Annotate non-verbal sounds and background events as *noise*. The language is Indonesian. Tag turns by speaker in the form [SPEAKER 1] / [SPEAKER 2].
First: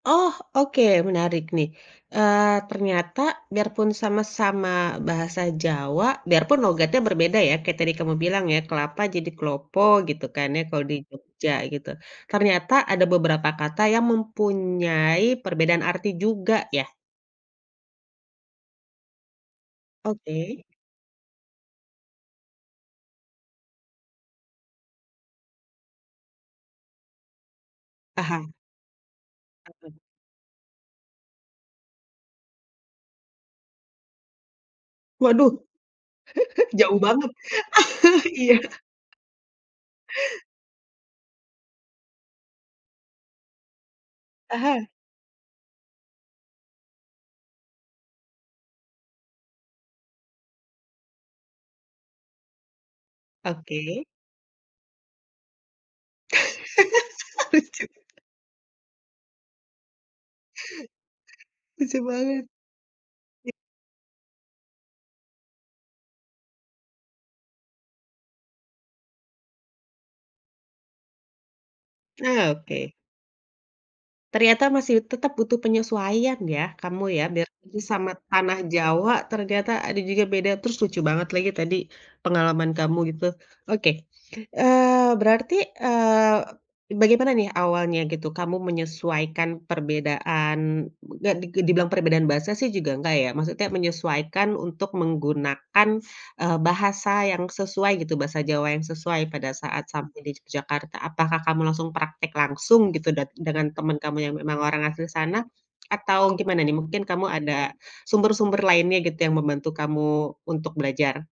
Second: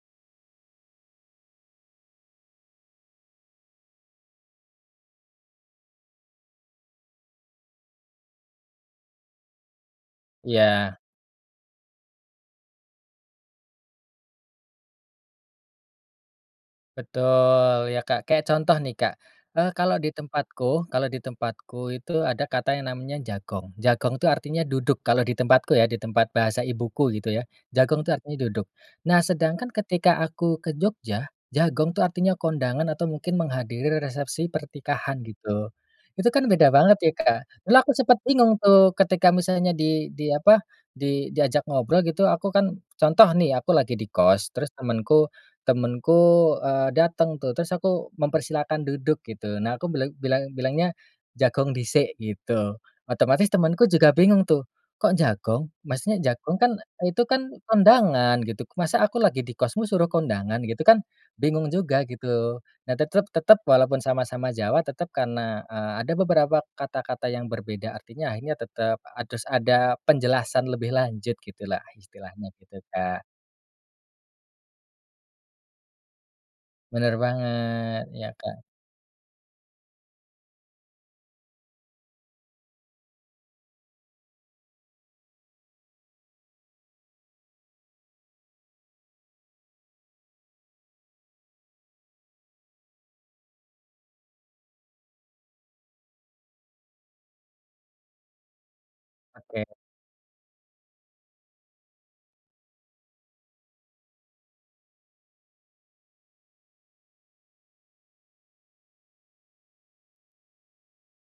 [SPEAKER 1] Oh oke menarik nih, eee, ternyata biarpun sama-sama bahasa Jawa, biarpun logatnya berbeda ya kayak tadi kamu bilang ya "kelapa" jadi "klopo" gitu kan ya kalau di
[SPEAKER 2] Ya.
[SPEAKER 1] Jogja gitu ternyata ada beberapa kata yang mempunyai perbedaan arti juga ya?
[SPEAKER 2] Betul, ya Kak, kayak contoh nih Kak, eee, kalau di
[SPEAKER 1] Oke.
[SPEAKER 2] tempatku kalau di tempatku itu ada kata yang namanya "jagong." "Jagong" itu artinya "duduk" kalau di tempatku ya, di tempat bahasa ibuku gitu ya "jagong" itu artinya
[SPEAKER 1] Paham.
[SPEAKER 2] "duduk." Nah sedangkan
[SPEAKER 1] *unintelligible*
[SPEAKER 2] ketika aku ke Jogja, "jagong" itu artinya kondangan, atau mungkin menghadiri resepsi pernikahan
[SPEAKER 1] Waduh,
[SPEAKER 2] gitu, itu kan
[SPEAKER 1] *chuckles*
[SPEAKER 2] beda
[SPEAKER 1] jauh
[SPEAKER 2] banget ya
[SPEAKER 1] banget
[SPEAKER 2] Kak, dulu aku sempet
[SPEAKER 1] *chuckles*
[SPEAKER 2] bingung
[SPEAKER 1] iya.
[SPEAKER 2] tuh ketika misalnya di di apa di diajak ngobrol gitu, aku kan contoh nih aku lagi di kos terus
[SPEAKER 1] Aha.
[SPEAKER 2] temenku temenku, eee, dateng tuh terus aku mempersilahkan duduk gitu, nah aku bilang bilang bilangnya, "Jagong disik," gitu, otomatis temanku
[SPEAKER 1] Oke.
[SPEAKER 2] juga bingung tuh, "Kok jagong? Maksudnya jagong kan itu kan
[SPEAKER 1] *laughs* Lucu.
[SPEAKER 2] kondangan," gitu, "Masa aku lagi di kosmu suruh kondangan?" gitu kan, bingung
[SPEAKER 1] Lucu
[SPEAKER 2] juga
[SPEAKER 1] banget.
[SPEAKER 2] gitu. Nah tetep
[SPEAKER 1] I
[SPEAKER 2] tetep walaupun sama-sama Jawa, tetap karena, eee, ada beberapa kata-kata yang berbeda artinya akhirnya tetap harus ada penjelasan lebih lanjut gitulah istilahnya,
[SPEAKER 1] Nah
[SPEAKER 2] gitu
[SPEAKER 1] oke.
[SPEAKER 2] Kak.
[SPEAKER 1] Ternyata masih tetap butuh penyesuaian ya kamu
[SPEAKER 2] Bener
[SPEAKER 1] ya, biarpun
[SPEAKER 2] banget
[SPEAKER 1] sesama
[SPEAKER 2] iya Kak.
[SPEAKER 1] tanah Jawa ternyata ada juga beda, terus lucu banget lagi tadi, pengalaman kamu gitu. Oke, eee, berarti, eee, bagaimana nih awalnya gitu kamu menyesuaikan perbedaan, gak di gak dibilang perbedaan bahasa sih juga enggak ya, maksudnya menyesuaikan untuk menggunakan, eee, bahasa yang sesuai gitu bahasa Jawa yang sesuai pada
[SPEAKER 2] Oke.
[SPEAKER 1] saat sampai di Yogyakarta, apakah kamu langsung praktek langsung gitu dat dengan teman kamu yang memang orang asli sana, atau gimana nih mungkin kamu ada sumber-sumber lainnya gitu yang membantu kamu untuk belajar?